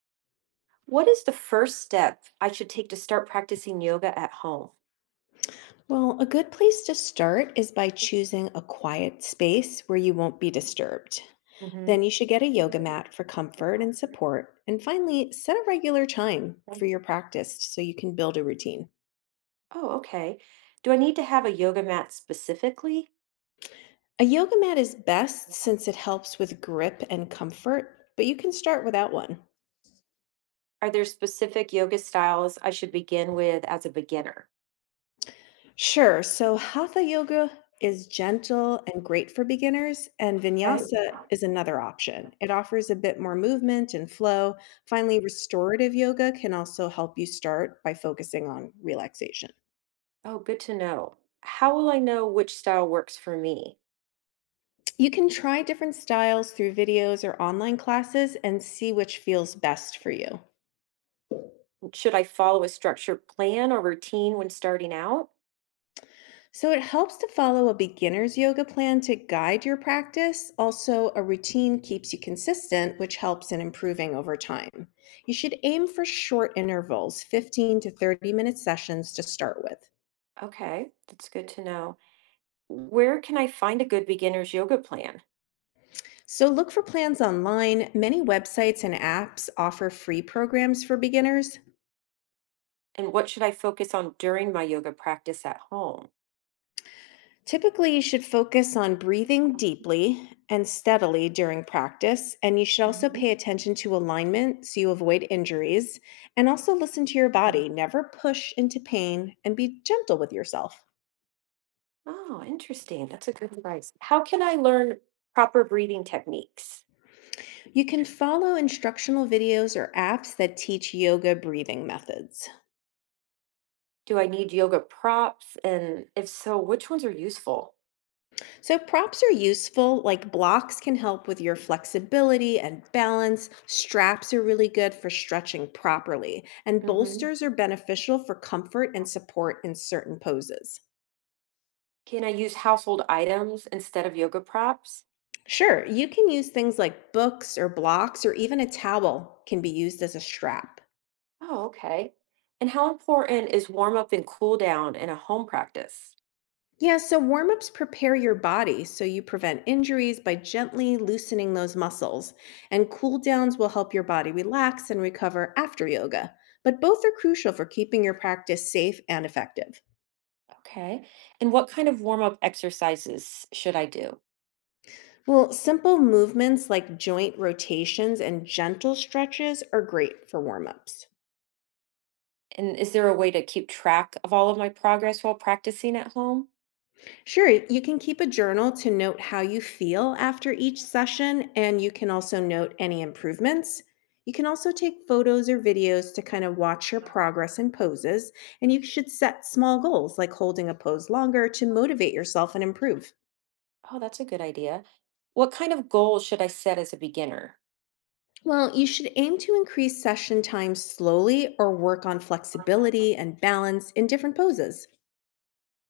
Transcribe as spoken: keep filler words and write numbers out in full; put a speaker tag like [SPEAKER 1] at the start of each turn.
[SPEAKER 1] What is the first step I should take to start practicing yoga at home?
[SPEAKER 2] Well, a good place to start is by choosing a quiet space where you won't be disturbed. Then
[SPEAKER 1] Hmm.
[SPEAKER 2] you should get a yoga mat for comfort and support. And finally, set a regular time for your practice so you can build a routine.
[SPEAKER 1] Oh, okay. Do I need to have a yoga mat specifically?
[SPEAKER 2] A yoga mat is best since it helps with grip and comfort, but you can start without one.
[SPEAKER 1] Are there specific yoga styles I should begin with as a beginner?
[SPEAKER 2] Sure. So hatha yoga is gentle and great for beginners, and
[SPEAKER 1] Okay.
[SPEAKER 2] vinyasa is another option. It offers a bit more movement and flow. Finally, restorative yoga can also help you start by focusing on relaxation.
[SPEAKER 1] Oh, good to know. How will I know which style works for me?
[SPEAKER 2] You can try different styles through videos or online classes and see which feels best for you.
[SPEAKER 1] Should I follow a structured plan or routine when starting out?
[SPEAKER 2] So it helps to follow a beginner's yoga plan to guide your practice. Also, a routine keeps you consistent, which helps in improving over time. You should aim for short intervals, fifteen to thirty minute sessions to start with.
[SPEAKER 1] Okay, that's good to know. Where can I find a good beginner's yoga plan?
[SPEAKER 2] So look for plans online. Many websites and apps offer free programs for beginners.
[SPEAKER 1] And what should I focus on during my yoga practice at home?
[SPEAKER 2] Typically, you should focus on breathing deeply and steadily during practice, and you should also
[SPEAKER 1] Mhm.
[SPEAKER 2] pay attention to alignment so you avoid injuries. And also listen to your body, never push into pain, and be gentle with yourself.
[SPEAKER 1] Oh, interesting. That's a good advice. How can I learn proper breathing techniques?
[SPEAKER 2] You can follow instructional videos or apps that teach yoga breathing methods.
[SPEAKER 1] Do I need yoga props? And if so, which ones are useful?
[SPEAKER 2] So props are useful, like blocks can help with your flexibility and balance. Straps are really good for stretching properly, and bolsters
[SPEAKER 1] Hmm.
[SPEAKER 2] are beneficial for comfort and support in certain poses.
[SPEAKER 1] Can I use household items instead of yoga props?
[SPEAKER 2] Sure, you can use things like books or blocks, or even a towel can be used as a strap.
[SPEAKER 1] Oh, okay. And how important is warm up and cool down in a home practice?
[SPEAKER 2] Yeah, so warm ups prepare your body so you prevent injuries by gently loosening those muscles. And cool downs will help your body relax and recover after yoga. But both are crucial for keeping your practice safe and effective.
[SPEAKER 1] Okay. And what kind of warm up exercises should I do?
[SPEAKER 2] Well, simple movements like joint rotations and gentle stretches are great for warm ups.
[SPEAKER 1] And is there a way to keep track of all of my progress while practicing at home?
[SPEAKER 2] Sure, you can keep a journal to note how you feel after each session, and you can also note any improvements. You can also take photos or videos to kind of watch your progress in poses, and you should set small goals like holding a pose longer to motivate yourself and improve.
[SPEAKER 1] Oh, that's a good idea. What kind of goals should I set as a beginner?
[SPEAKER 2] Well, you should aim to increase session time slowly or work on flexibility and balance in different poses.